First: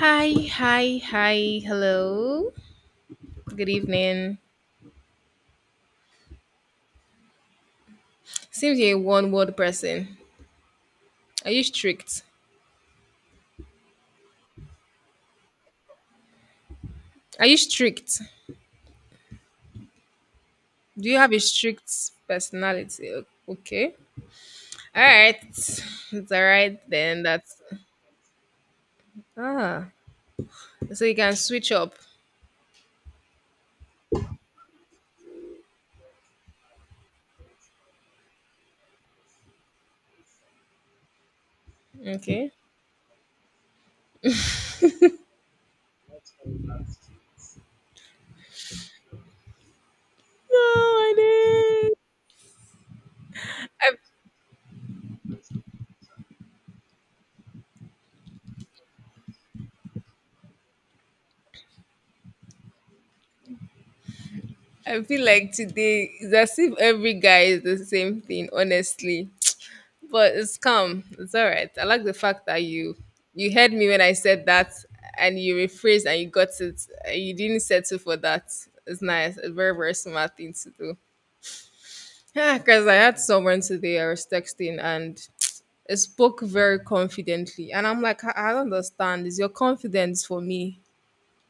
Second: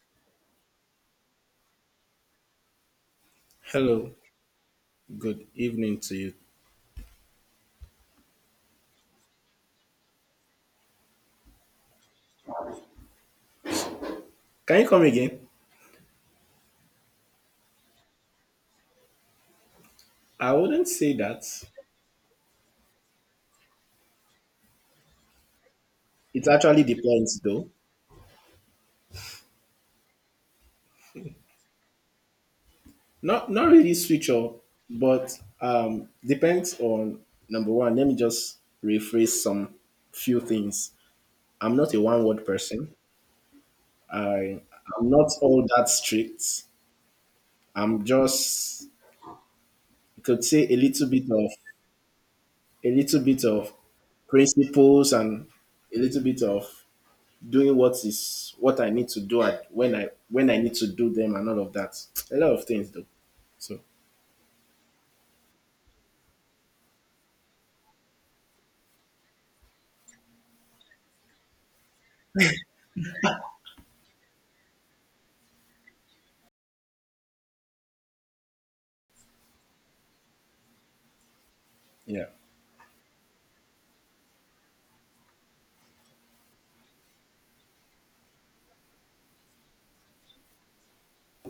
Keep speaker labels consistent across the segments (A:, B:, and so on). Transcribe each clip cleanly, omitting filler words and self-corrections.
A: Hi, hi, hi, hello. Good
B: Hello,
A: evening.
B: good evening to you.
A: Seems you're a one word person. Are you strict?
B: Can you come again?
A: Are you strict?
B: I wouldn't
A: Do
B: say
A: you have a
B: that.
A: strict personality? Okay. All right. It's all
B: It
A: right
B: actually
A: then.
B: depends
A: That's.
B: though.
A: Ah. So you can switch up.
B: Not really switch up, but depends on number one. Let me just rephrase some few things. I'm not a one word
A: Okay.
B: person. I I'm not all that strict. I'm just you could
A: No,
B: say a little
A: I
B: bit of
A: didn't.
B: a little bit of
A: I,
B: principles and a little bit of doing what is what I need to do at when I need to do them and all of that. A lot of things though. So
A: I feel like today is as if every guy is the same thing, honestly. But it's calm. It's all right. I like the fact that you heard me when I said that, and you rephrased and you got it. You didn't settle for that. It's nice. A very very smart thing to do.
B: yeah.
A: Yeah, because I had someone today I was texting and it spoke very confidently, and I'm like, I don't understand. Is your confidence for me?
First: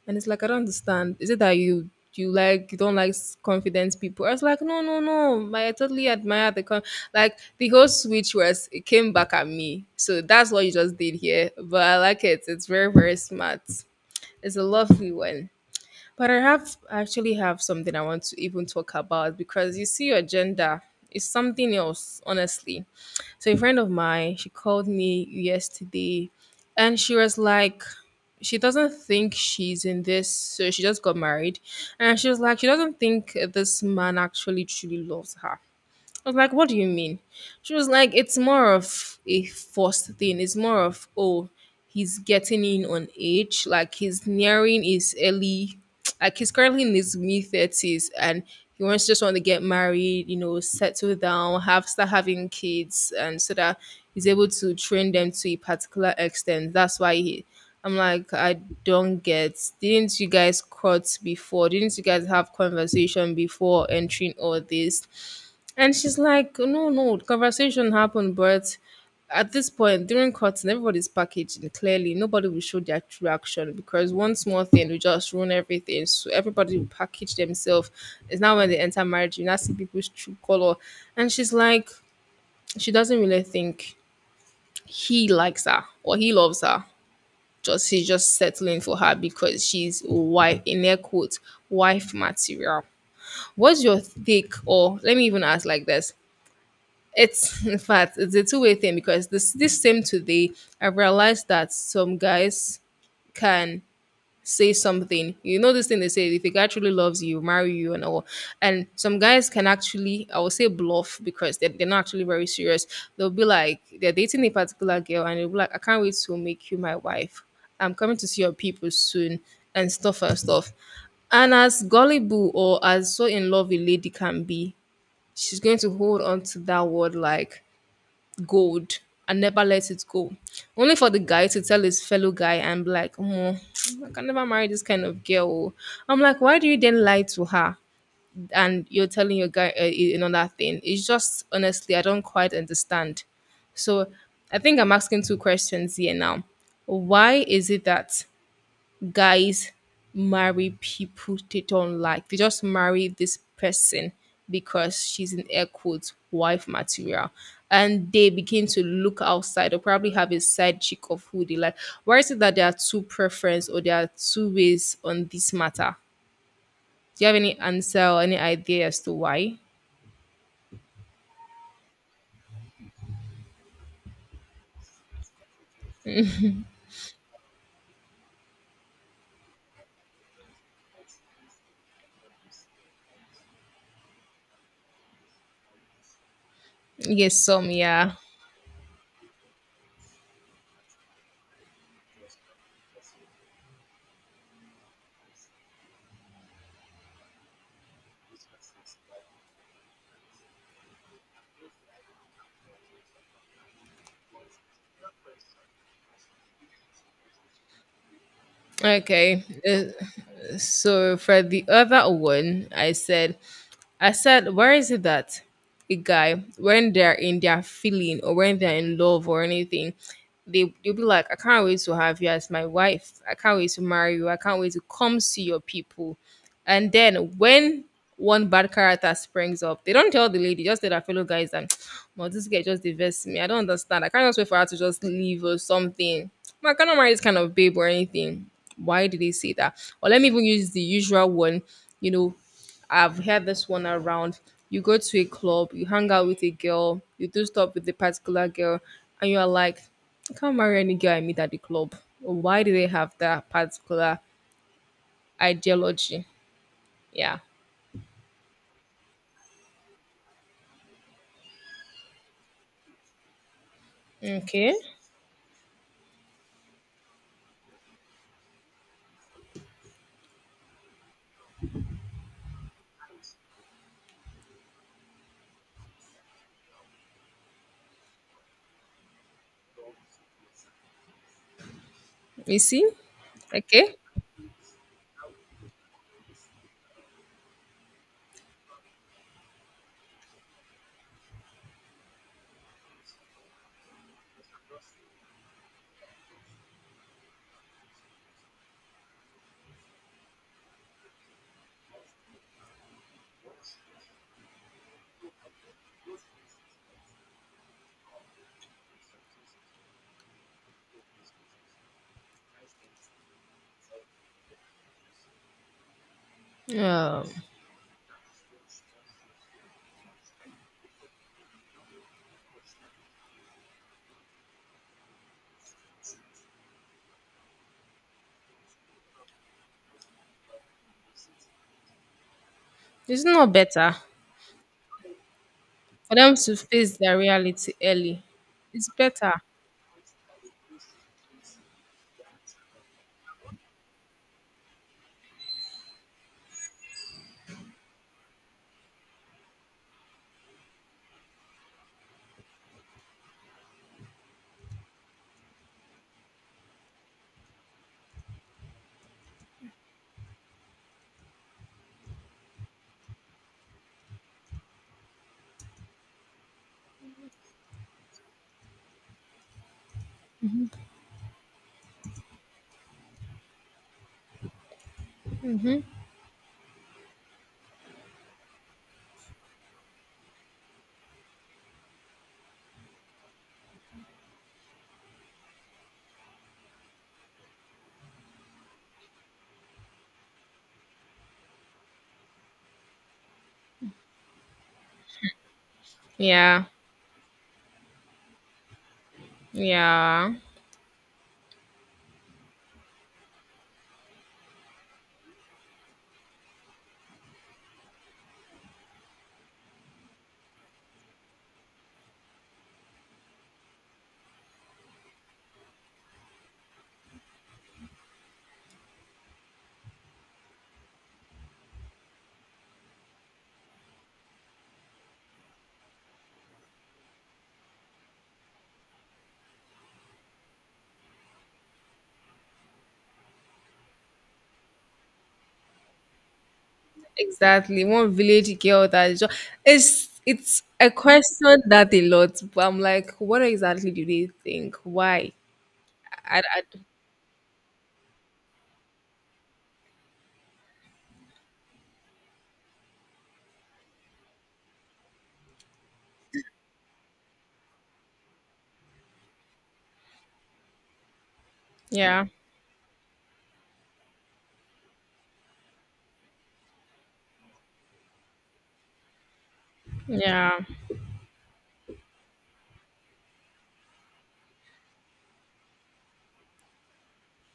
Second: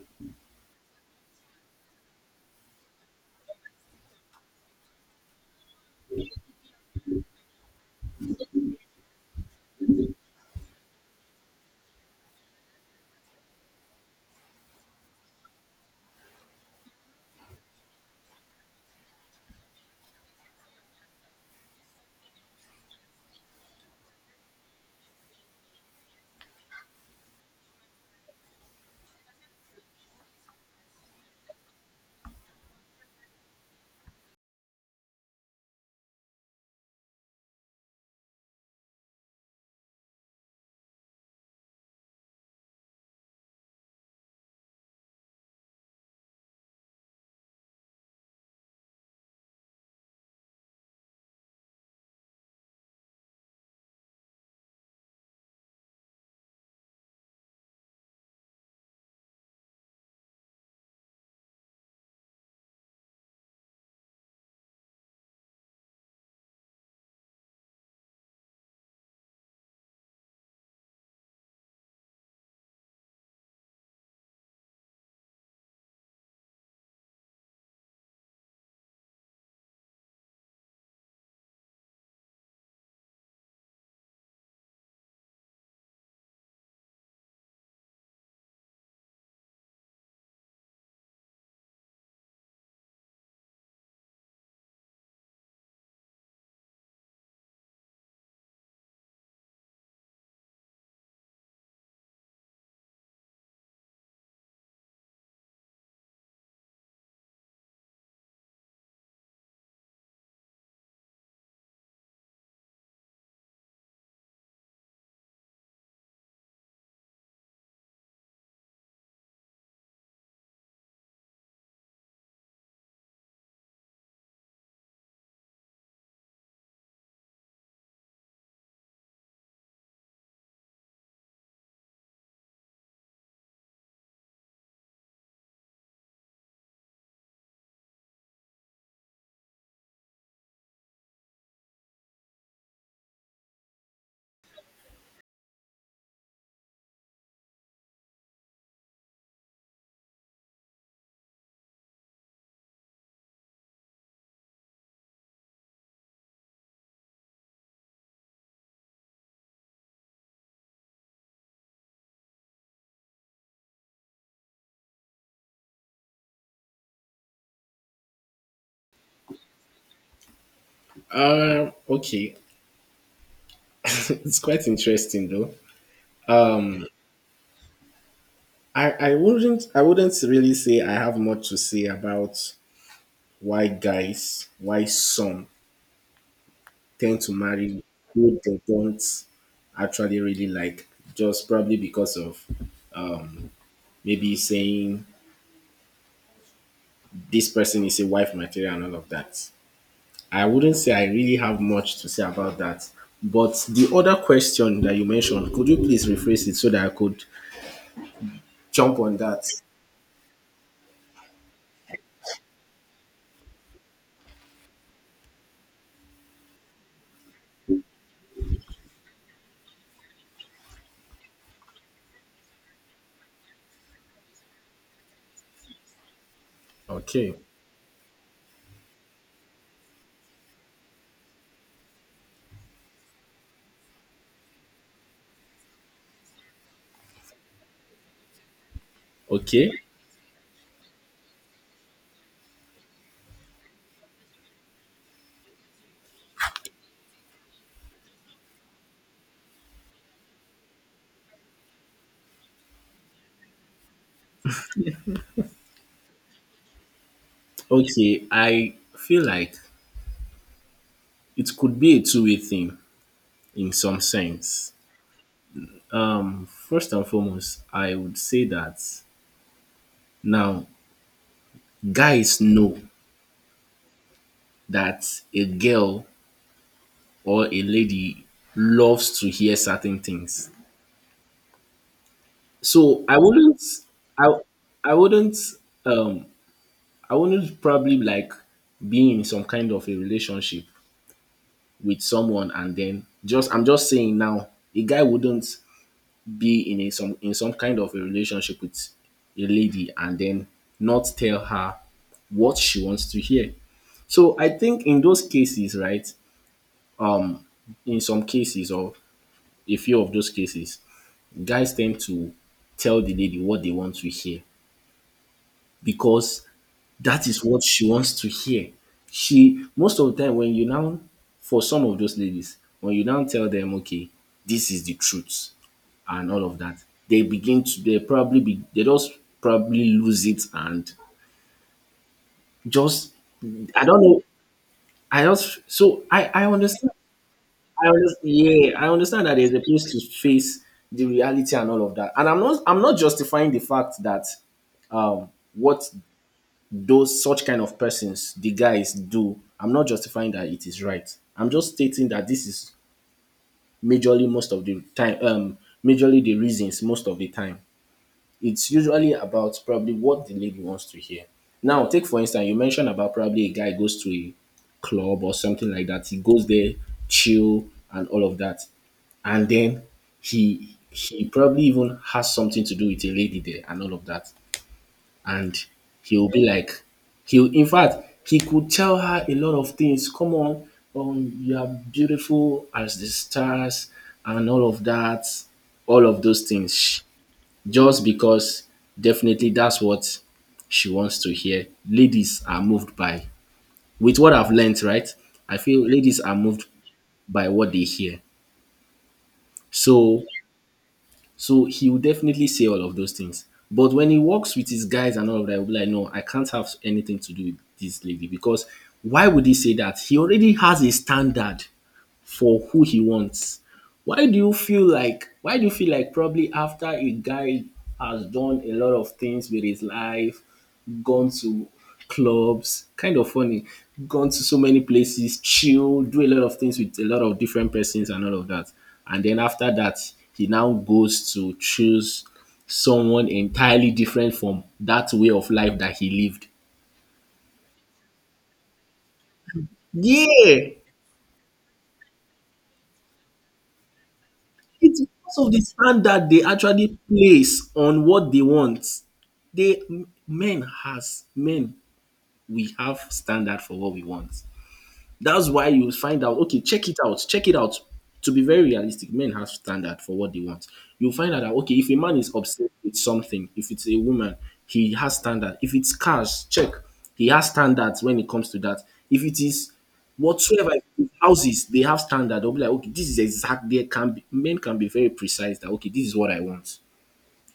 A: And it's like I don't understand. Is it that you like you don't like confident people? I was like, no, no, no. Like, I totally admire the con like the whole switch was it came back at me. So that's what you just did here. But I like it. It's very, very smart. It's a lovely one. But I actually have something I want to even talk about because you see your gender is something else, honestly. So a friend of mine, she called me yesterday and she was like she doesn't think she's in this so she just got married and she was like she doesn't think this man actually truly loves her. I was like, what do you mean? She was like, it's more of a forced thing. It's more of, oh, he's getting in on age. Like he's nearing his early, like he's currently in his mid 30s and he wants just want to get married, you know, settle down, have start having kids and so that he's able to train them to a particular extent. That's why he I'm like, I don't get. Didn't you guys cut before? Didn't you guys have conversation before entering all this? And she's like, no, no, conversation happened, but at this point, during cutting, everybody's packaged and clearly nobody will show their true action because one small thing will just ruin everything. So everybody will package themselves. It's now when they enter marriage, you now see people's true color. And she's like, she doesn't really think he likes her or he loves her. Just he's just settling for her because she's wife in air quotes wife material. What's your take? Or let me even ask like this. It's in fact it's a two-way thing because this same today I realized that some guys can say something. You know this thing they say if a guy truly loves you, marry you and all. And some guys can actually I will say bluff because they're not actually very serious. They'll be like they're dating a particular girl and they'll be like, I can't wait to make you my wife. I'm coming to see your people soon and stuff and stuff. And as gullible or as so in love a lady can be, she's going to hold on to that word like gold and never let it go. Only for the guy to tell his fellow guy and be like, "Omo, I can never marry this kind of girl, oh." I'm like, why do you then lie to her? And you're telling your guy another thing. It's just, honestly, I don't quite understand. So I think I'm asking two questions here now. Why is it that guys marry people they don't like? They just marry this person because she's in air quotes wife material. And they begin to look outside or probably have a side chick of who they like. Why is it that there are two preference or there are two ways on this matter? Do you have any answer or any idea as to why?
B: Okay. It's quite interesting though. I wouldn't really say I have much to say about why some tend to
A: Yes, some,
B: marry
A: yeah.
B: who they don't actually really like. Just probably because of maybe saying this person is a wife material and all of that. I wouldn't say I really have much to say about that. But the other question that you mentioned, could you please rephrase it so that I could jump on that?
A: Okay. So for the other one, I said, where is it that a guy, when they're in their feeling or when they're in love or anything, they you'll be like, I can't wait to have you as my wife. I can't wait to marry you. I can't wait to come see your people. And then
B: Okay.
A: when one bad character springs up, they don't tell the lady, just tell their fellow guys that, well, this guy just diverts me. I don't understand. I can't just wait for her to just leave or something. I cannot marry this kind of babe or anything. Why did they say
B: Okay.
A: that? Or let me even use the usual one, you know, I've heard this one around. You go to a club, you hang out with a girl, you do stuff with a particular girl, and you are like, I can't marry any girl I meet at the club. Why do they have that particular ideology? Yeah.
B: Okay. I feel like it could be a two-way thing in some sense.
A: Okay.
B: First and foremost, I would say that now guys know that a girl or a lady loves to hear certain things.
A: You see?
B: So
A: Okay.
B: I I wouldn't um I wouldn't probably like being in some kind of a relationship with someone, and then just I'm just saying now a guy wouldn't be in some kind of a relationship with a lady and then not tell her what she wants to hear. So I think in those cases, right? Um in some cases or a few of those cases, guys tend to tell the lady what they want to hear because
A: Um,
B: that is what she wants to hear. She most of the time when you now for some of those ladies, when you now tell them, okay, this is the truth and all of that, they begin to they probably be they just probably lose it and just
A: it's not
B: I
A: better
B: don't know. I just so
A: for
B: I
A: them
B: I
A: to
B: understand.
A: face their reality
B: I understand.
A: early.
B: Yeah, I
A: It's
B: understand
A: better.
B: that there's a place to face the reality and all of that. And I'm not justifying the fact that um what those such kind of persons, the guys do. I'm not justifying that it is right. I'm just stating that this is majorly most of the time, majorly the reasons most of the time. It's usually about probably what the lady wants to hear. Now, take for instance, you mentioned about probably a guy goes to a club or something like that. He goes there, chill, and all of that, and then he probably even has something to do with a lady there and all of that, and he'll be like he'll in fact, he could tell her a lot of things, come on, you are beautiful as the stars and all of that, all of those things, just because definitely that's what she wants to hear. Ladies are moved by With what I've learned, right, I feel ladies are
A: Yeah.
B: moved by what they hear. so
A: Yeah.
B: So he will definitely say all of those things. But when he works with his guys and all of that, he'll be like, no, I can't have anything to do with this lady. Because why would he say that? He already has a standard for who he wants. Why do you feel like why do you feel like probably after a guy has done a lot of things with his life, gone to clubs, kind of funny, gone to so many places, chill, do a lot of things with a lot of different persons and all of that. And then after that, he now goes to choose someone entirely different from that way of life that he lived.
A: Exactly. One village girl that is just it's
B: Yeah.
A: I question that a lot, but I'm like, what exactly do they think?
B: It's
A: Why?
B: because of the standard they
A: I
B: actually place on what they want. They m- men has men, we have standard for what we want. That's why you find out, okay, check it out, check it out. To be very realistic, men have standard for what they want. You'll find out that okay, if a man
A: Yeah,
B: is obsessed with something, if it's a woman, he has standard. If it's cars, check, he has standards when it comes to that. If it is
A: yeah.
B: if it's houses, they have standard. They'll be like, okay, this is exact. They can be men can be very precise that okay, this is what I want.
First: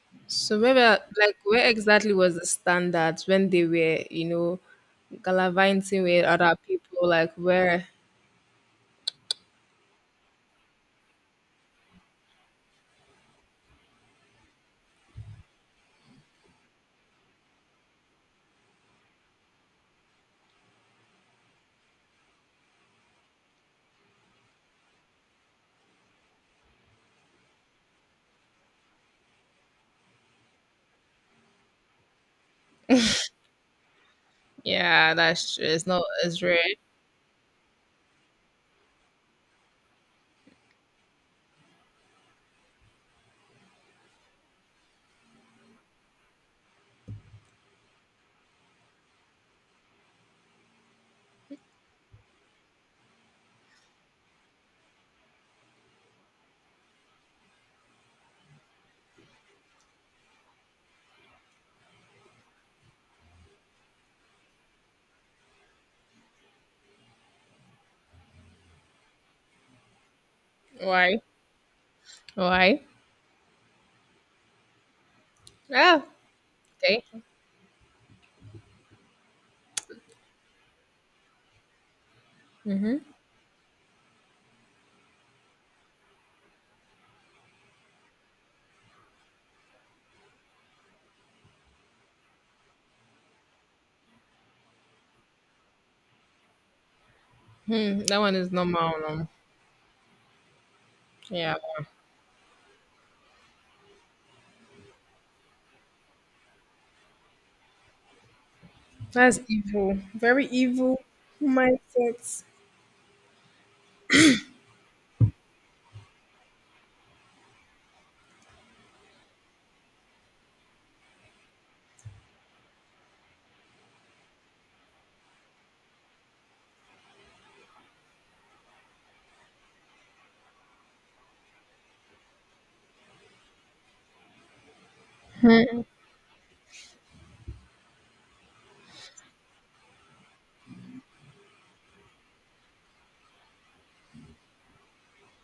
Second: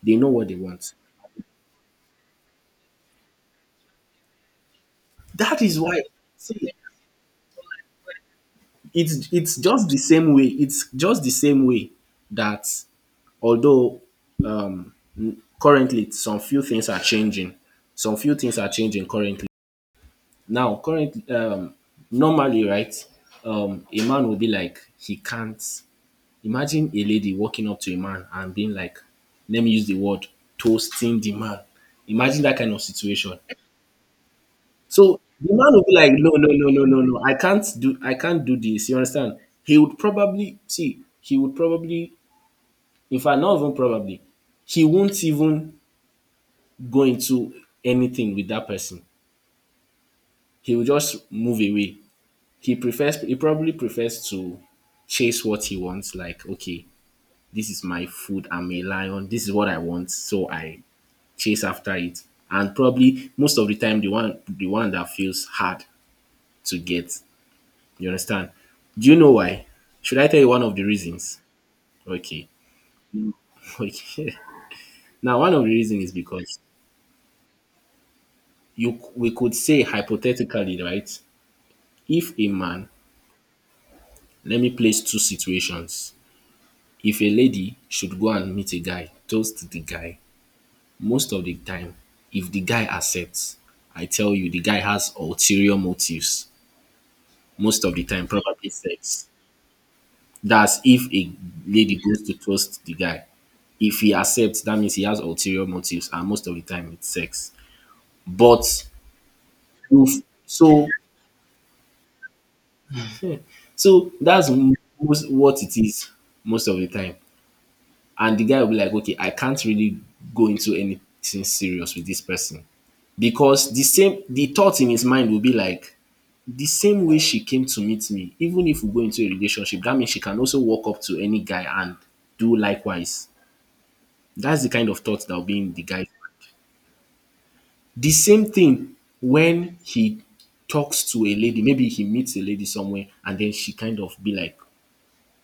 B: They know what they
A: So maybe
B: want.
A: like where exactly was the standard when they were,
B: That is why,
A: gallivanting with other
B: see,
A: people? Like where?
B: it's just the same way. It's just the same way that although um currently some few things are changing. Some few things are changing currently. Now, currently, normally, right, a man will be like, he can't. Imagine a lady walking up to a man and being like, let me use the word, toasting the man. Imagine that kind of situation.
A: Yeah,
B: So the
A: that's true.
B: man will
A: It's
B: be
A: not
B: like, no,
A: as
B: no,
A: rare.
B: no, no, no, no, I can't do this. You understand? He would probably see. He would probably, in fact, not even probably, he won't even go into anything with that person. He will just move away. He probably prefers to chase what he wants, like, okay, this is my food, I'm a lion, this is what I want, so I chase after it. And probably most of the time the one that feels hard to get. You understand? Do you know why? Should I tell you one of the
A: Why?
B: reasons? Okay.
A: Why?
B: Okay. Now one of the
A: Ah,
B: reasons is because
A: okay.
B: you we could say hypothetically, right? If a man
A: Mm-hmm.
B: Let me place two situations. If a lady should go and meet a guy, toast the guy, most of the time, if the guy accepts, I tell you the guy has ulterior motives. Most of
A: Hmm,
B: the
A: that
B: time,
A: one is
B: probably
A: normal. No?
B: sex. That's if a
A: Yeah.
B: lady goes to toast the guy. If he accepts, that means he has ulterior motives, and most of the time it's sex. But
A: That's evil.
B: if
A: Very
B: so
A: evil mindset.
B: so that's most what it is most of the time. And the guy will be like, okay, I can't really go into anything serious with this person. Because the thought in his mind will be like, the same way she came to meet me, even if we go into a relationship, that means she can also walk up to any guy and do likewise. That's the kind of thought that will be in the guy. The same thing when he talks to a lady, maybe he meets a lady somewhere and then she kind of be like,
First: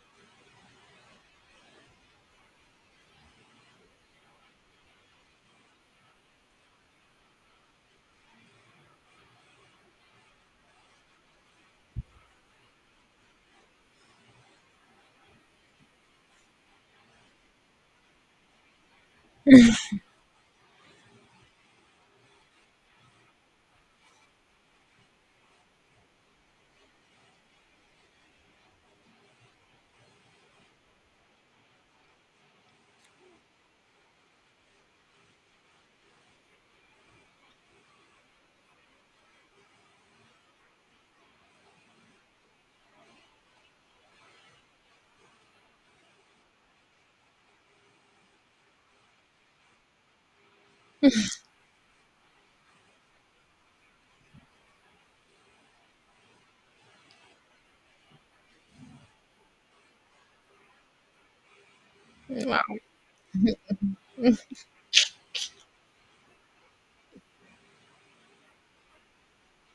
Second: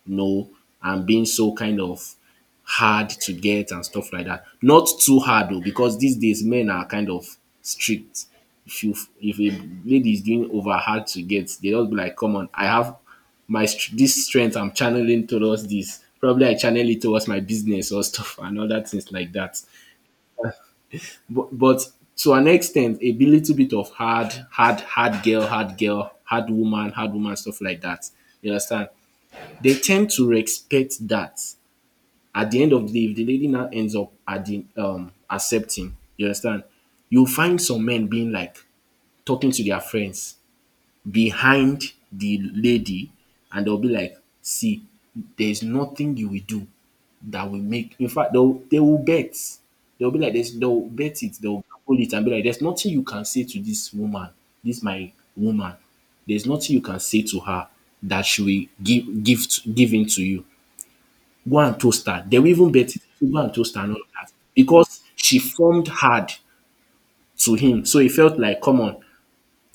B: no, and being so kind of hard to get and stuff like that. Not too hard though, because these days men are kind of strict. If you if a lady is doing over hard to get, they don't be like, "Come on, I have this strength. I'm channeling towards this. Probably I channel it towards my business or stuff and other things like that." But to an extent, a little bit of hard, hard, hard girl, hard girl, hard woman, stuff like that. You understand? They tend to respect that at the end of the day, if the lady now ends up at the accepting, you understand, you'll find some men being like talking to their friends behind the lady, and they'll be like, see, there's nothing you will do that will make in fact they'll they will bet. They'll be like this, they'll bet it, they'll pull it and be like, there's nothing you can say to this woman, this my woman. There's nothing you can say to her that she will give in to you, go and toast her. They will
A: Wow.
B: even bet it. Go and toast her and all that. Because she formed hard to him. So he felt like, come on,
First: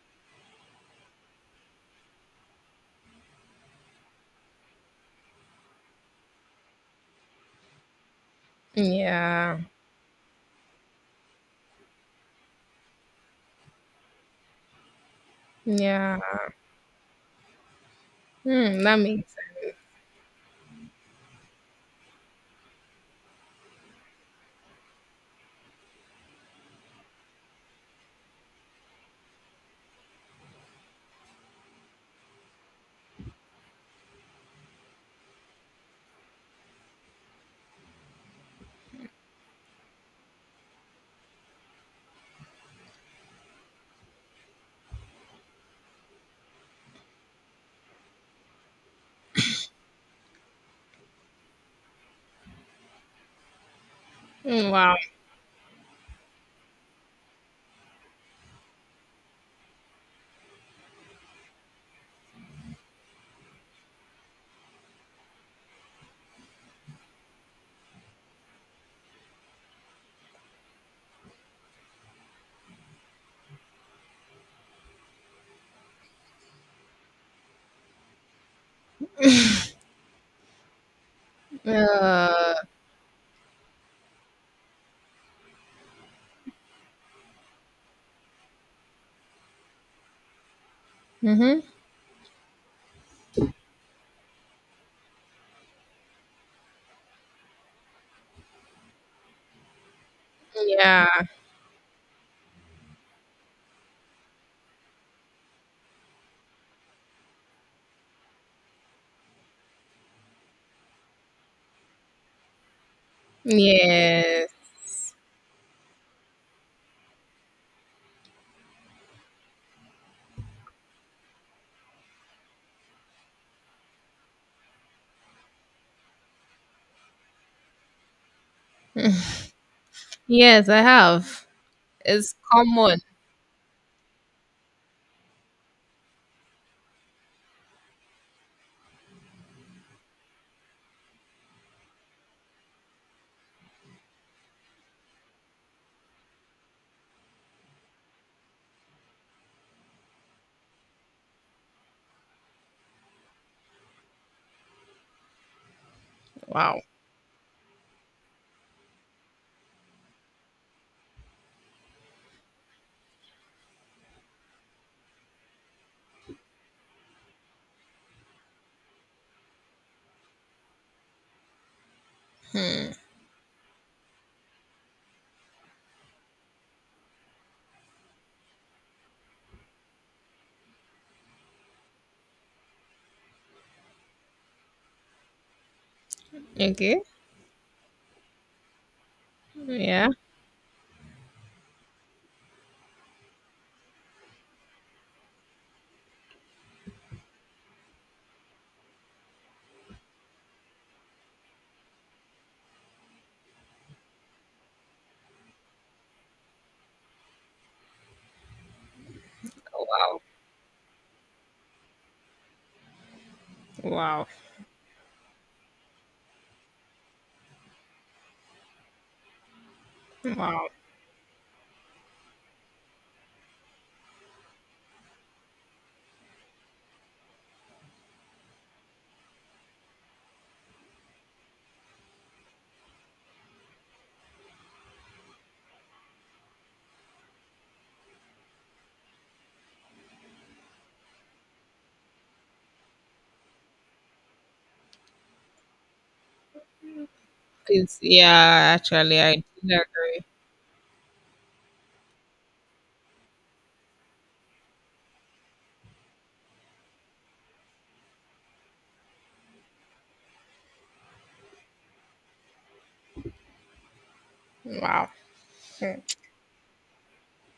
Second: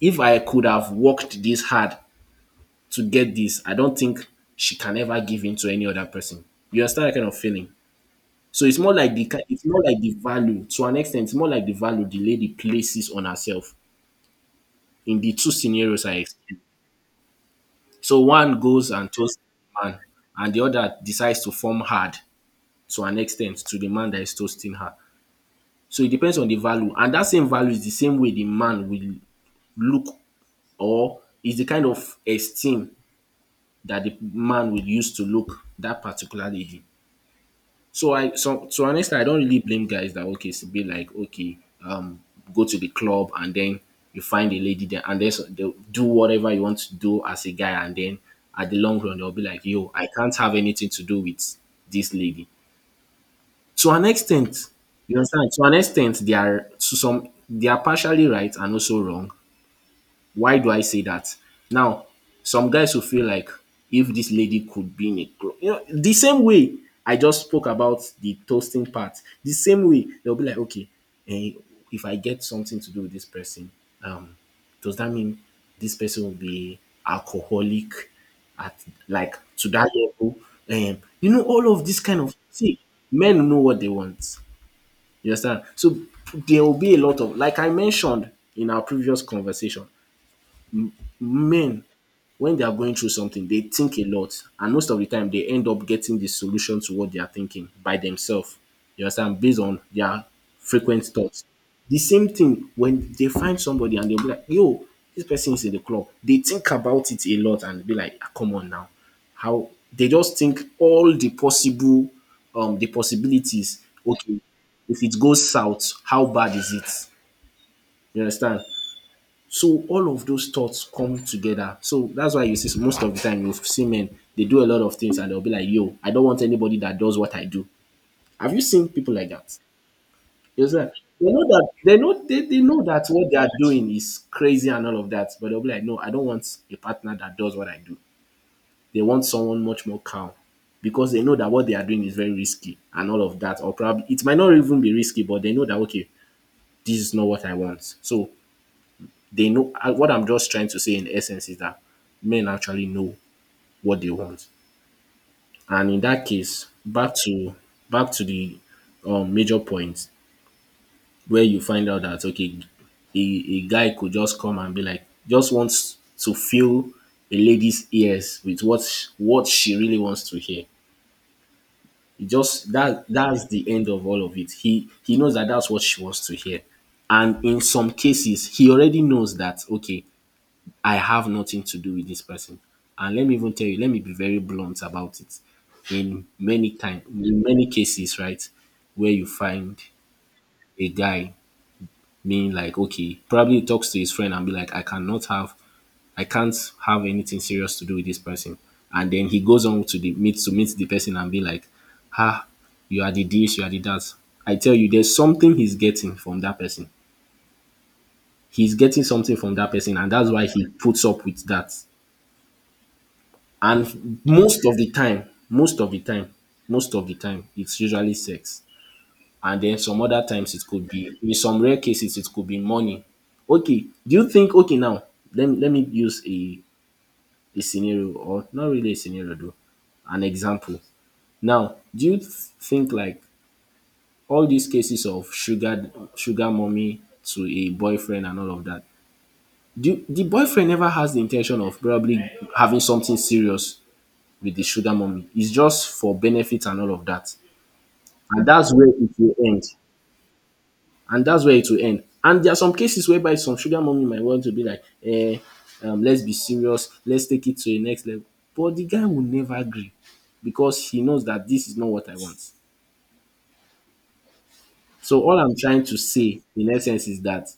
B: if I could have worked this hard to get this, I don't think she can ever give in to any other person. You understand that kind of feeling? So it's more like the ki-
A: Yeah.
B: it's more like the value, to an extent. It's more like the value the lady places on herself in the two scenarios I
A: Yeah.
B: explained. So one
A: Mm,
B: goes
A: that
B: and
A: makes
B: toasts
A: sense.
B: the man, and the other decides to form hard to an extent to the man that is toasting her. So it depends on the value, and that same value is the same way the man will look, or is the kind of esteem that the man will use to look that particular lady. So honestly, I don't really blame guys that okay to be like okay um go to the club and then you find a lady there and then they'll do whatever you want to do as a guy, and then at the long run they'll be like, yo, I can't have anything to do with this lady. To an extent,
A: Mm, wow.
B: you understand? To an extent, they are to some they are partially right and also wrong. Why do I say that? Now, some guys will feel like if this lady could be in a club, you know, the same way I just spoke about the toasting part, the same way they'll be like, okay, eh, if I get something to do with this person, um, does that mean this person will be alcoholic at like to that level? All of this kind of
A: Uh,
B: see, men know what they want. You understand? So there will be a lot of, like I mentioned in our previous conversation,
A: mm-hmm.
B: men, when they are going through something, they think a lot, and most of the time they end up getting the solution to what they are thinking by themselves. You understand? Based on their frequent
A: Yeah.
B: thoughts. The same thing when they find somebody and they'll be like, yo, this person is in the club. They think about it a lot and be like, "Ah, come on now. How they just think all the possible the possibilities. Okay,
A: Yes.
B: if it goes south, how bad is it? You understand? So all of those thoughts come together. So that's why you see, most of the time you see men, they do a lot of things and they'll be like, "Yo, I don't want anybody that does what I do." Have you seen people like that?
A: Yes,
B: It's
A: I
B: like they know
A: have.
B: that they know
A: It's
B: they know
A: common.
B: that what they are doing is crazy and all of that, but they'll be like, "No, I don't want a partner that does what I do." They want someone much more calm because they know that what they are doing is very risky and all of that, or probably it might not even be risky, but they know that okay, this is not what I want. So they know what I'm just trying to say in essence is that men actually know what they want. And in that case,
A: Wow.
B: back to the major points where you find out that okay, a guy could just come and be like, just wants to fill a lady's ears with what what she really wants to hear. It just that that's the end of all of it. He knows that that's what she wants to hear, and in some cases, he already knows that okay, I have nothing to do with this person. And let me even tell you, let me be very blunt about it. In many time,
A: Okay.
B: in many cases, right, where you find
A: Yeah.
B: a guy being like, okay, probably talks to his friend and be like, I cannot have, I can't have anything serious to do with this person. And then he goes on to meet the person and be like, ah, you are the this, you are the that. I tell you, there's something he's getting from that person. He's getting something from that person, and
A: Wow.
B: that's why he puts up with that. And
A: Wow.
B: most of the time, it's usually sex. And then some other times it
A: Wow.
B: could be, in some rare cases, it could be money. Okay, do you think, okay, now, let me use a scenario, or not really a scenario, though, an example. Now, think like all these cases of sugar mommy to a boyfriend and all of that, the boyfriend never has the intention of probably having something serious with the sugar mummy. It's just for benefit and all of that.
A: It's,
B: And
A: yeah,
B: that's where it
A: actually,
B: will
A: I do
B: end.
A: agree.
B: And that's where it will end. And there are some cases whereby some sugar mummy might want to be like, let's be serious, let's take it to the next level. But the guy will never agree because he knows that this is not what I want.
A: Wow.
B: So all I'm trying to say, in essence, is that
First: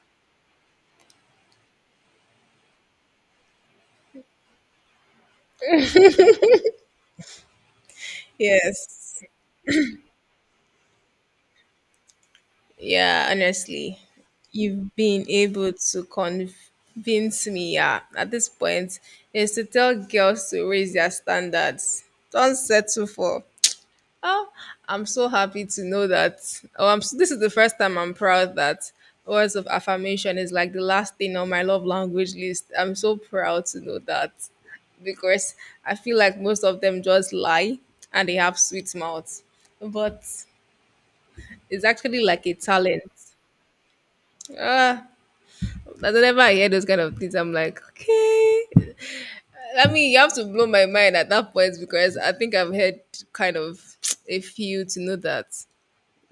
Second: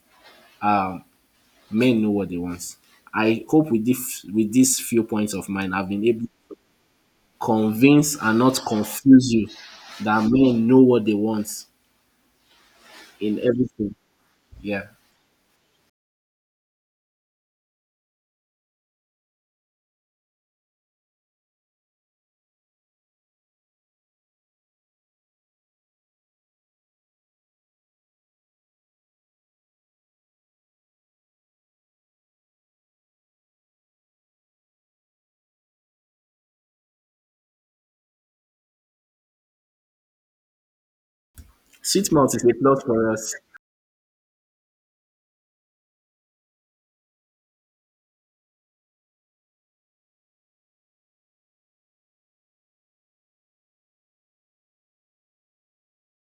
B: um, men know what they want. I hope with this with these few points of mine, I've been able to convince and not
A: Yes.
B: confuse you that men know what they want
A: Yeah,
B: in everything.
A: honestly,
B: Yeah.
A: you've been able to convince me. Yeah, at this point, is to tell girls to raise their standards. Don't settle for. Oh, I'm so happy to know that. Oh, This is the first time I'm proud that words of affirmation is like the last thing on my love language list. I'm so proud to know that because I feel like most of them just lie and they have sweet mouths. But it's
B: Six
A: actually
B: months is
A: like
B: a
A: a
B: plus
A: talent.
B: for us.
A: Ah, that whenever I don't ever hear those kind of things. I'm like, okay. I mean, you have to blow my mind at that point because I think I've heard kind of a few to know that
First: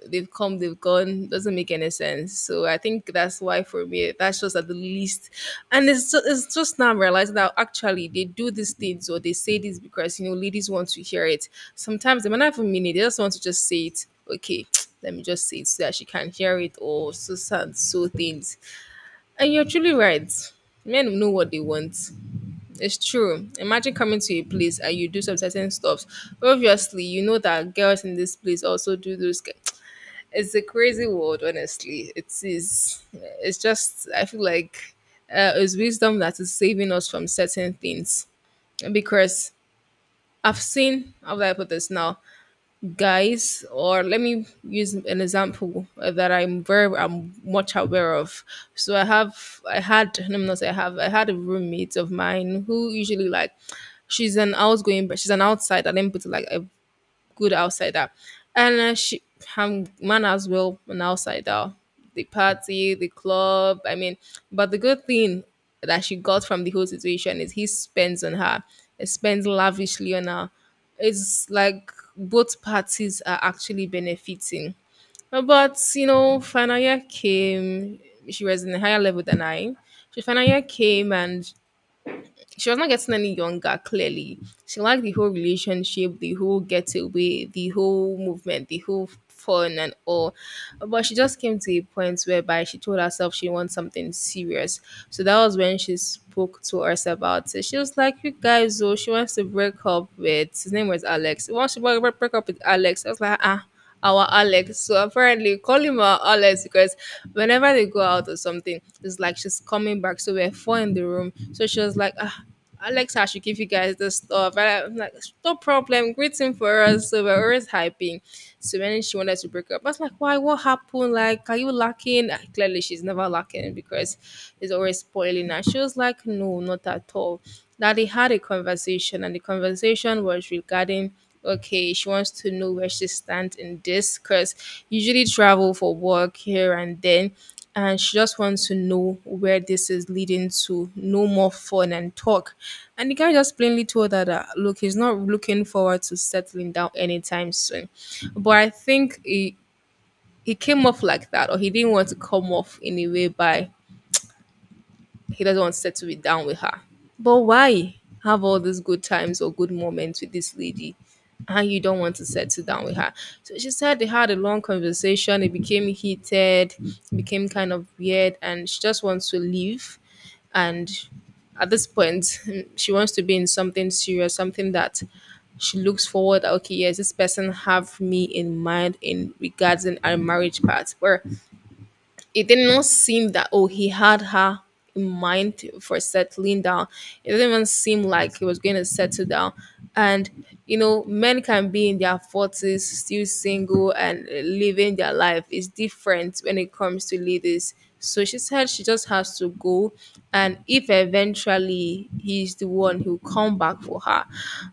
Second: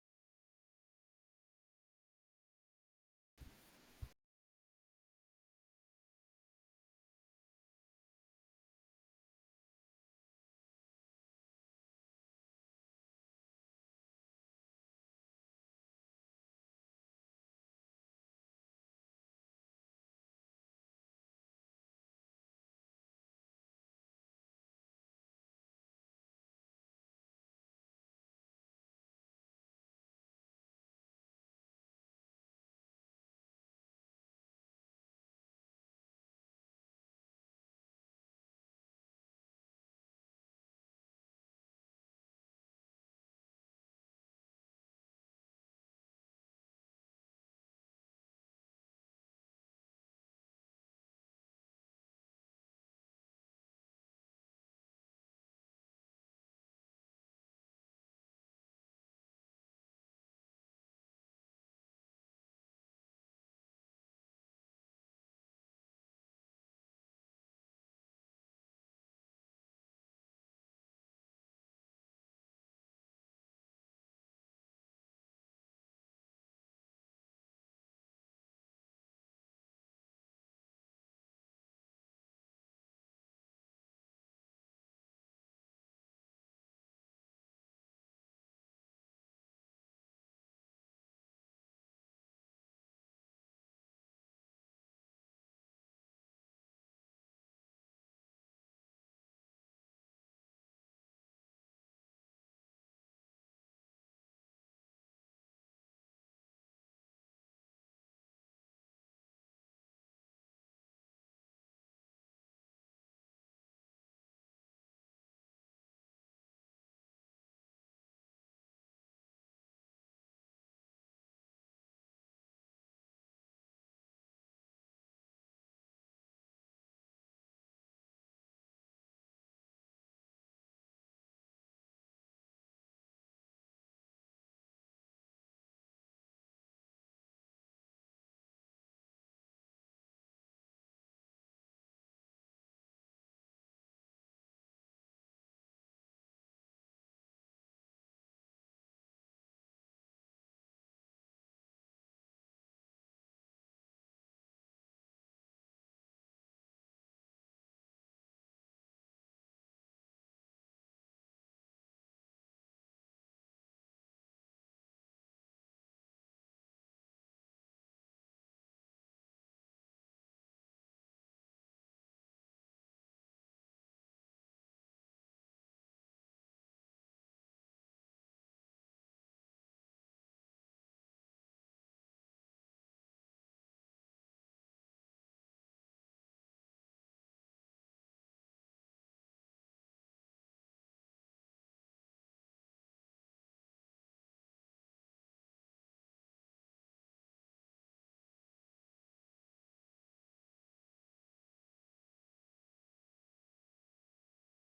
A: they've come, they've gone, doesn't make any sense. So I think that's why for me, that's just at the least. And it's just now I'm realizing that actually they do these things or they say this because ladies want to hear it. Sometimes they might not even mean it, they just want to just say it. Okay, let me just say it so that she can hear it or so things and you're truly right. Men know what they want. It's true. Imagine coming to a place and you do some certain stuff. Obviously, you know that girls in this place also do those. It's a crazy world, honestly. It is. It's just. I feel like it's wisdom that is saving us from certain things because I've seen. How do I put this now? Guys, or let me use an example that I'm much aware of. So I have I had, let me not say I have, I had a roommate of mine who usually like she's an outgoing, but she's an outsider, let me put it like a good outsider. And she, her man as well, an outsider. The party, the club, I mean, but the good thing that she got from the whole situation is he spends on her, he spends lavishly on her. It's like both parties are actually benefiting. But final year came, she was in a higher level than I. She final year came and she was not getting any younger. Clearly she liked the whole relationship, the whole getaway, the whole movement, the whole fun and all, but she just came to a point whereby she told herself she wants something serious. So that was when she spoke to us about it. She was like, you guys, oh, she wants to break up with, his name was Alex, she wants to break up with Alex. I was like, ah, our Alex. So apparently, we call him our Alex because whenever they go out or something, it's like she's coming back. So we're four in the room. So she was like, ah, Alex, I should give you guys this stuff. And I'm like, no problem. Greet for us. So we're always hyping. So when she wanted to break up, I was like, why? What happened? Like, are you lacking? Ah, clearly, she's never lacking because it's always spoiling. And she was like, no, not at all that they had a conversation, and the conversation was regarding okay she wants to know where she stands in this because usually travel for work here and then and she just wants to know where this is leading to, no more fun and talk. And the guy just plainly told her that look, he's not looking forward to settling down anytime soon. But I think he came off like that, or he didn't want to come off in a way by he doesn't want to settle it down with her. But why have all these good times or good moments with this lady and you don't want to settle down with her? So she said they had a long conversation. It became heated, it became kind of weird, and she just wants to leave. And at this point, she wants to be in something serious, something that she looks forward, okay, yes, this person have me in mind in regards in our marriage part where it did not seem that oh, he had her in mind for settling down. It didn't even seem like he was going to settle down. And you know, men can be in their forties still single and living their life. It's different when it comes to ladies. So she said she just has to go, and if eventually he's the one, he'll come back for her.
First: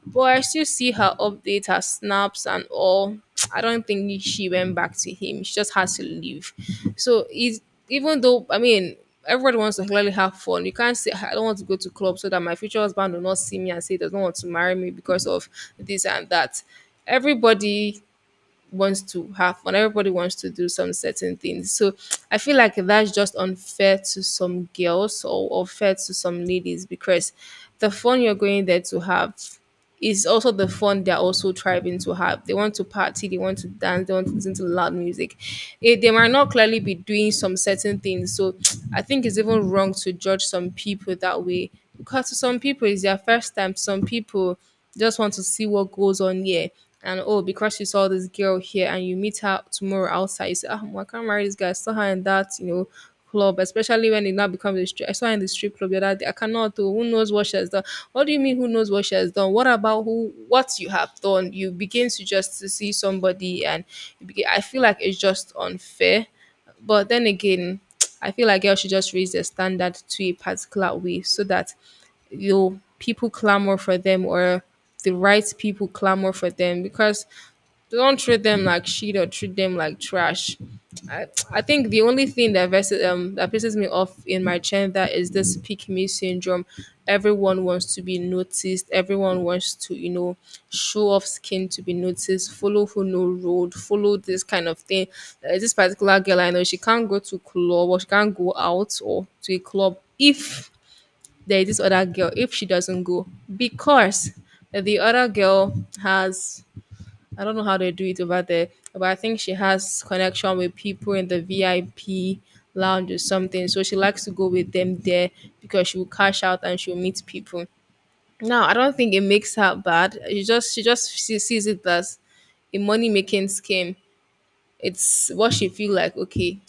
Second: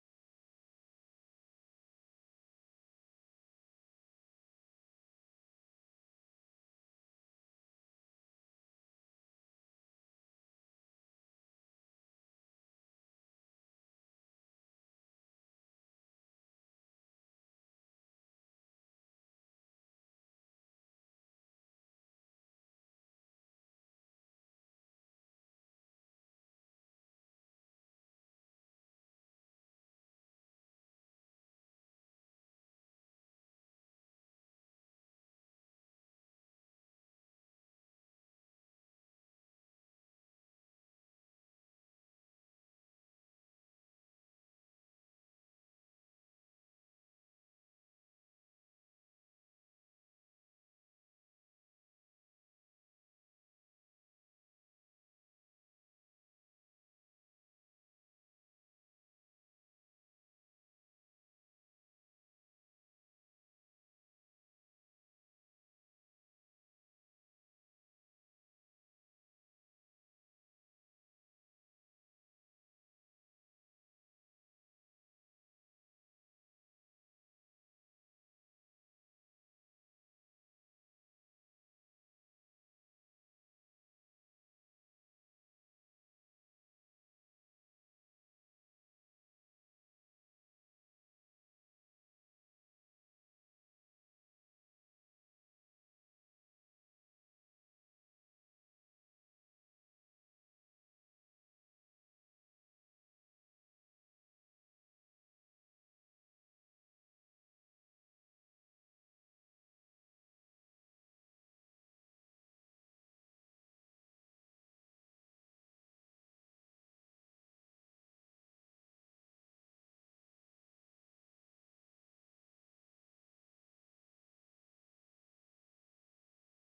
A: But I still see her update, her snaps, and all. I don't think she went back to him. She just has to leave. So it's even though I mean everybody wants to clearly have fun. You can't say I don't want to go to club so that my future husband will not see me and say he doesn't want to marry me because of this and that. Everybody wants to have fun. Everybody wants to do some certain things. So I feel like that's just unfair to some girls or unfair to some ladies, because the fun you're going there to have is also the fun they're also striving to have. They want to party, they want to dance, they want to listen to loud music. Eh, they might not clearly be doing some certain things. So I think it's even wrong to judge some people that way, because to some people it's their first time. To some people just want to see what goes on here. And oh, because you saw this girl here and you meet her tomorrow outside, you say, ah, well, I can't marry this guy. I saw her in that, you know, club, especially when it now becomes a strip. I saw her in the strip club the other day. I cannot do. Who knows what she has done? What do you mean? Who knows what she has done? What about who? What you have done? You begin to just to see somebody, and you begin, I feel like it's just unfair. But then again, I feel like girls should just raise their standard to a particular way so that you people clamor for them, or the right people clamor for them, because they don't treat them like shit or treat them like trash. I, I think the only thing that versus, that pisses me off in my gender is this pick me syndrome. Everyone wants to be noticed. Everyone wants to you know show off skin to be noticed. Follow who no road. Follow this kind of thing. There's this particular girl I know, she can't go to club or she can't go out or to a club if there's this other girl if she doesn't go, because the other girl has I don't know how they do it over there, but I think she has connection with people in the VIP lounge or something. So she likes to go with them there because she will cash out and she'll meet people. No, I don't think it makes her bad. She just she sees it as a money making scheme. It's what she feel like. Okay,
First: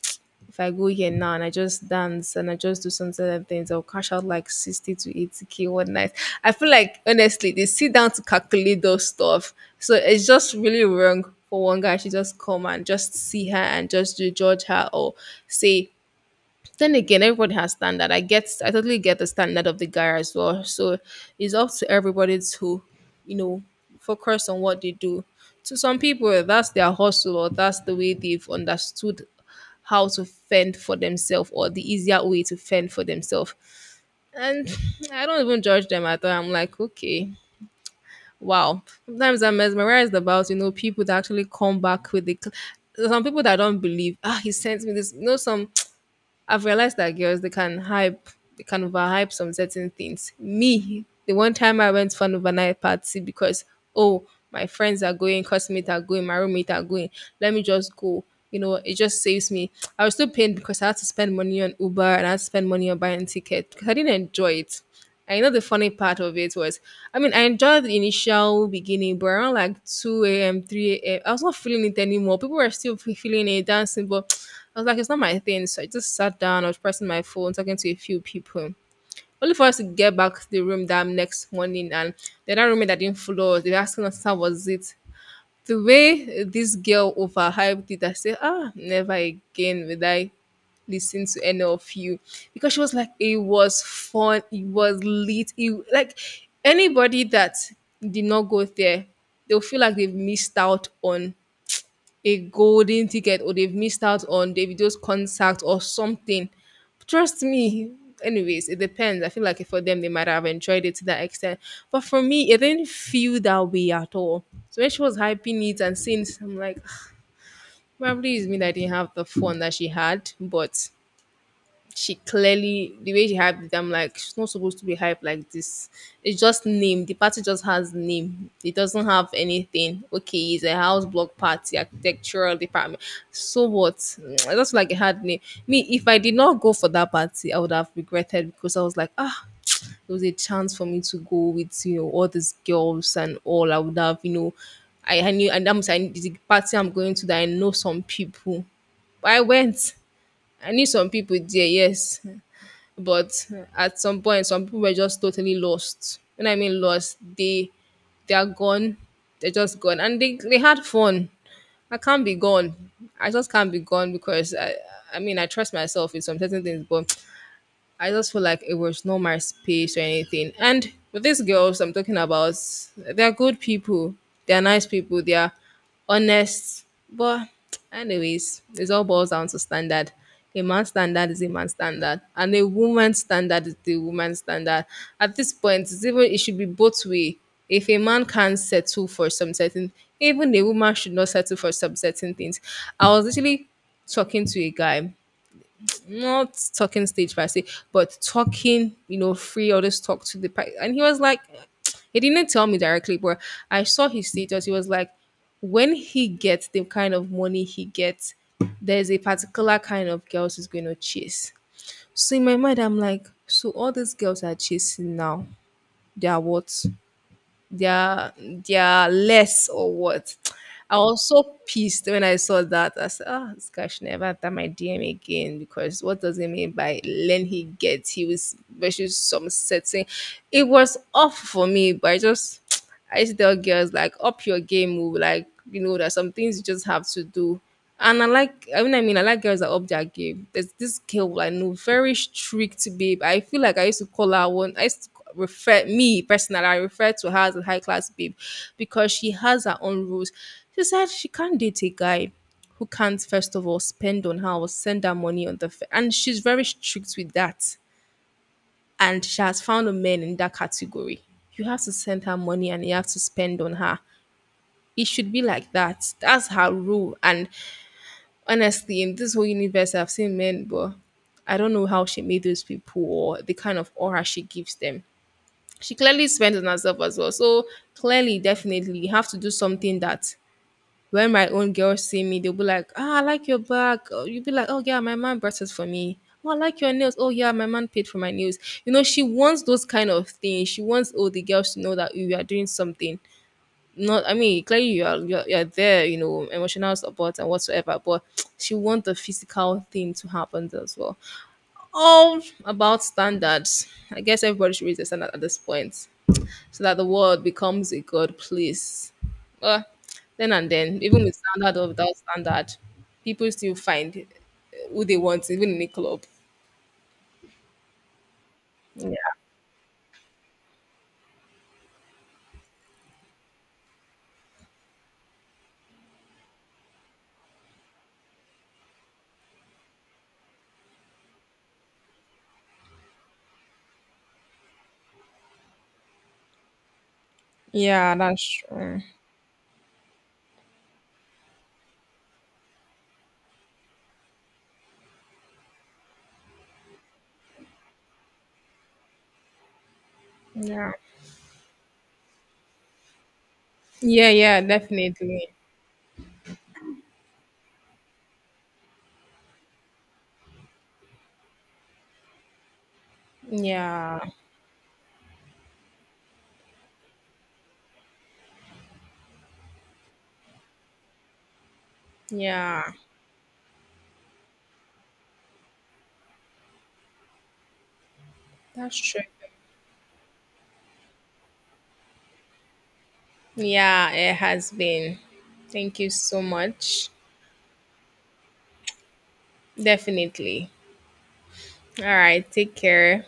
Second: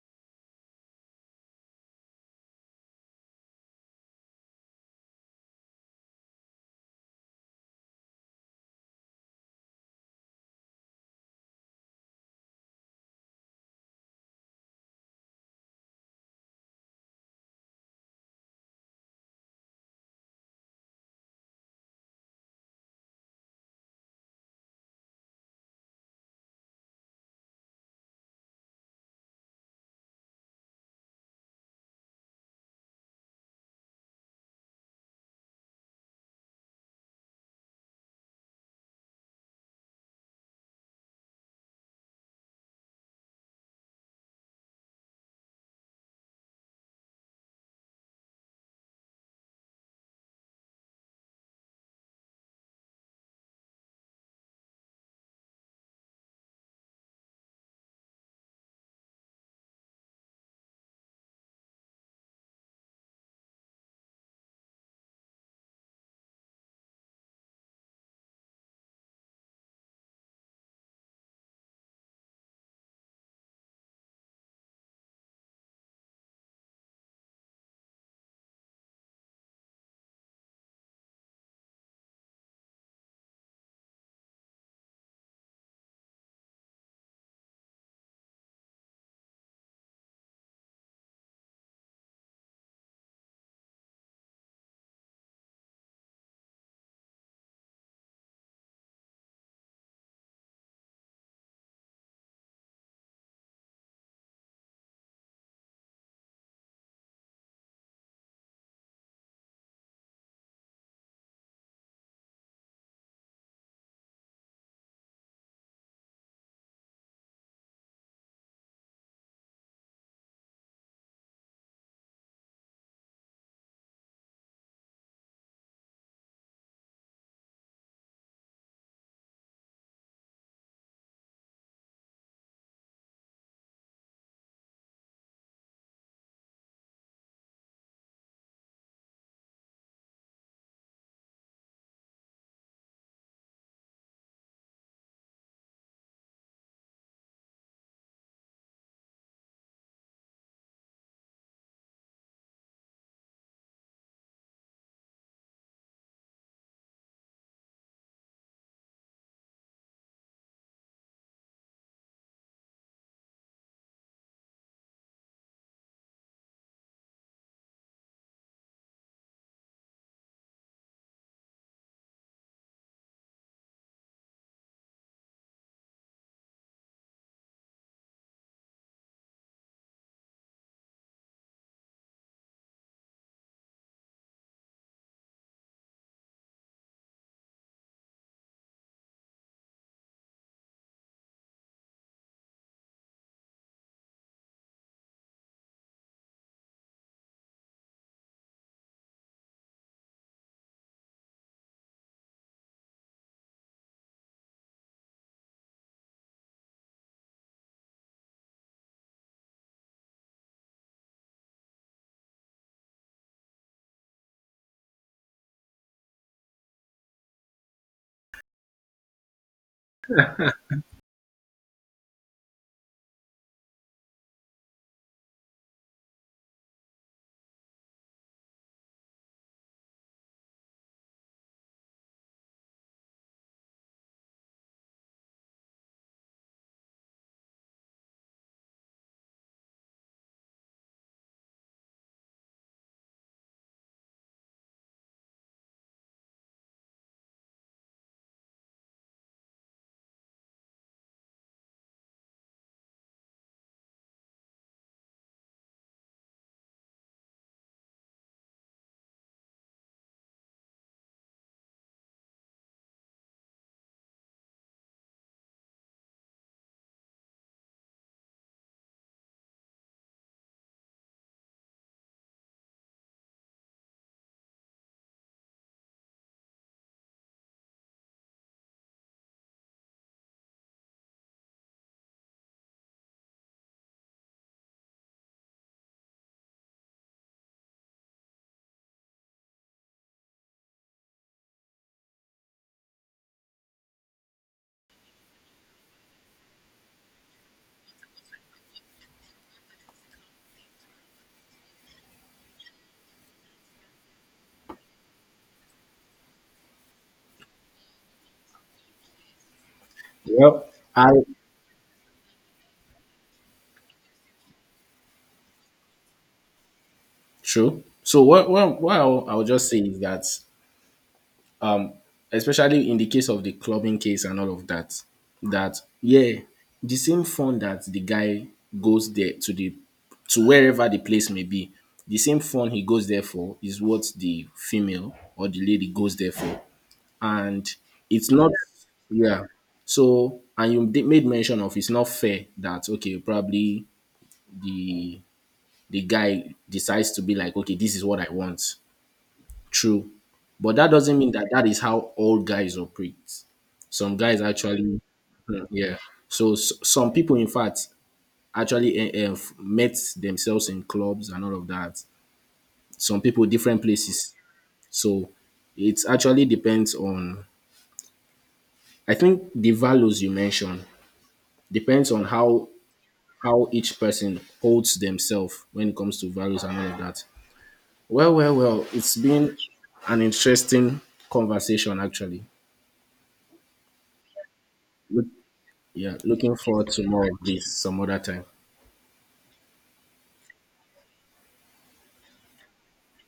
A: if I go here now and I just dance and I just do some certain things, I'll cash out like 60 to 80k one night. I feel like honestly, they sit down to calculate those stuff. So it's just really wrong for one guy to just come and just see her and just to judge her or say then again, everybody has standard. I get, I totally get the standard of the guy as well. So it's up to everybody to, you know, focus on what they do. To some people, that's their hustle, or that's the way they've understood how to fend for themselves, or the easier way to fend for themselves. And I don't even judge them at all. I'm like, okay, wow. Sometimes I'm mesmerized about, you know, people that actually come back with the. Some people that don't believe, ah, he sent me this. You know, some I've realized that girls they can hype, they can overhype some certain things. Me, the one time I went for an overnight party because oh, my friends are going, classmates are going, my roommate are going. Let me just go. You know, it just saves me. I was still pained because I had to spend money on Uber and I had to spend money on buying ticket, because I didn't enjoy it. I know the funny part of it was, I mean, I enjoyed the initial beginning, but around like 2 a.m., 3 a.m., I was not feeling it anymore. People were still feeling it, dancing, but I was like, it's not my thing. So I just sat down, I was pressing my phone, talking to a few people. Only for us to get back to the room that next morning, and the other roommate that didn't follow us, they were asking us how was it. The way this girl overhyped it, I said, ah, never again will I listen to any of you. Because she was like, it was fun, it was lit. It, like anybody that did not go there, they'll feel like they've missed out on a golden ticket, or they've missed out on Davido's concert or something. Trust me. Anyways, it depends. I feel like for them, they might have enjoyed it to that extent. But for me, it didn't feel that way at all. So when she was hyping it and saying, this, I'm like, probably it's me that didn't have the fun that she had. But she clearly the way she hyped it, I'm like, she's not supposed to be hyped like this. It's just name. The party just has name. It doesn't have anything. Okay, it's a house block party, architectural department. So what? I just feel like a hard name. Me, if I did not go for that party, I would have regretted because I was like, ah, there was a chance for me to go with you know all these girls and all. I would have you know, I knew and I'm saying the party I'm going to that I know some people. But I went. I knew some people there, yes. But at some point, some people were just totally lost. When I mean lost, they are gone. They're just gone, and they had fun. I can't be gone. I just can't be gone because I mean I trust myself in some certain things, but I just feel like it was not my space or anything. And with these girls I'm talking about, they're good people. They're nice people. They're honest. But anyways, it all boils down to standard. A man's standard is a man's standard, and a woman's standard is the woman's standard. At this point, it's even it should be both way. If a man can't settle for some certain, even a woman should not settle for some certain things. I was actually talking to a guy, not talking stage per se, but talking, you know, free. All this talk to the and he was like, he didn't tell me directly, but I saw his status. He was like, when he gets the kind of money he gets, there's a particular kind of girls he's going to chase. So in my mind, I'm like, so all these girls are chasing now, they are what? they're they're less or what. I was so pissed when I saw that. I said, "Ah, this guy should never enter my DM again, because what does it mean by learn he gets? He was versus some setting. It was off for me, but I just I used to tell girls like up your game, oh, like you know, there's some things you just have to do. And I like, I mean, I like girls that up their game. There's this girl I know, very strict babe. I feel like I used to call her one. I used to refer me personally. I refer to her as a high class babe because she has her own rules. She said she can't date a guy who can't first of all spend on her or send her money on the and she's very strict with that, and she has found a man in that category. You have to send her money and you have to spend on her. It should be like that. That's her rule. And honestly, in this whole universe, I've seen men, but I don't know how she made those people or the kind of aura she gives them. She clearly spends on herself as well. So clearly, definitely, you have to do something that when my own girls see me, they'll be like, ah, I like your bag. Oh, you'll be like, oh, yeah, my man brought it for me. Oh, I like your nails. Oh, yeah, my man paid for my nails. You know, she wants those kind of things. She wants all the girls to know that "Oh, you are doing something. Not, I mean, clearly you are, you're there, you know, emotional support and whatsoever, but she wants the physical thing to happen as well. All about standards. I guess everybody should raise their standard at this point so that the world becomes a good place. Well, then
B: Well,
A: and then,
B: I
A: even with standard or without standard, people still find who they want, even in a club.
B: true. So what
A: Yeah,
B: I'll just say is that especially in the case of the clubbing case and all of that, that yeah, the same fund that the guy goes there to wherever the place may be, the same fund he goes there for is what the female or the lady goes there for. And
A: yeah
B: it's
A: that's
B: not,
A: true.
B: yeah. So, and you made mention of it's not fair that okay, probably the the guy decides to be like, okay, this is what I want. True. But that
A: Yeah.
B: doesn't mean that that is how all guys operate. Some
A: Yeah,
B: guys
A: yeah,
B: actually,
A: definitely.
B: hmm, yeah. So, s some people, in fact, actually met themselves in clubs and all of that. Some people, different
A: Yeah,
B: places. So, it actually depends on, I think, the values you mentioned depends on
A: yeah,
B: how each person holds themselves when it comes to values and all of that. Well,
A: that's
B: it's
A: true.
B: been an interesting conversation, actually.
A: Yeah, it has been.
B: Look,
A: Thank you
B: yeah,
A: so
B: looking forward to
A: much.
B: more of this some other time.
A: Definitely. All right, take care.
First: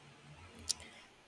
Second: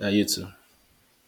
B: Yeah, you too.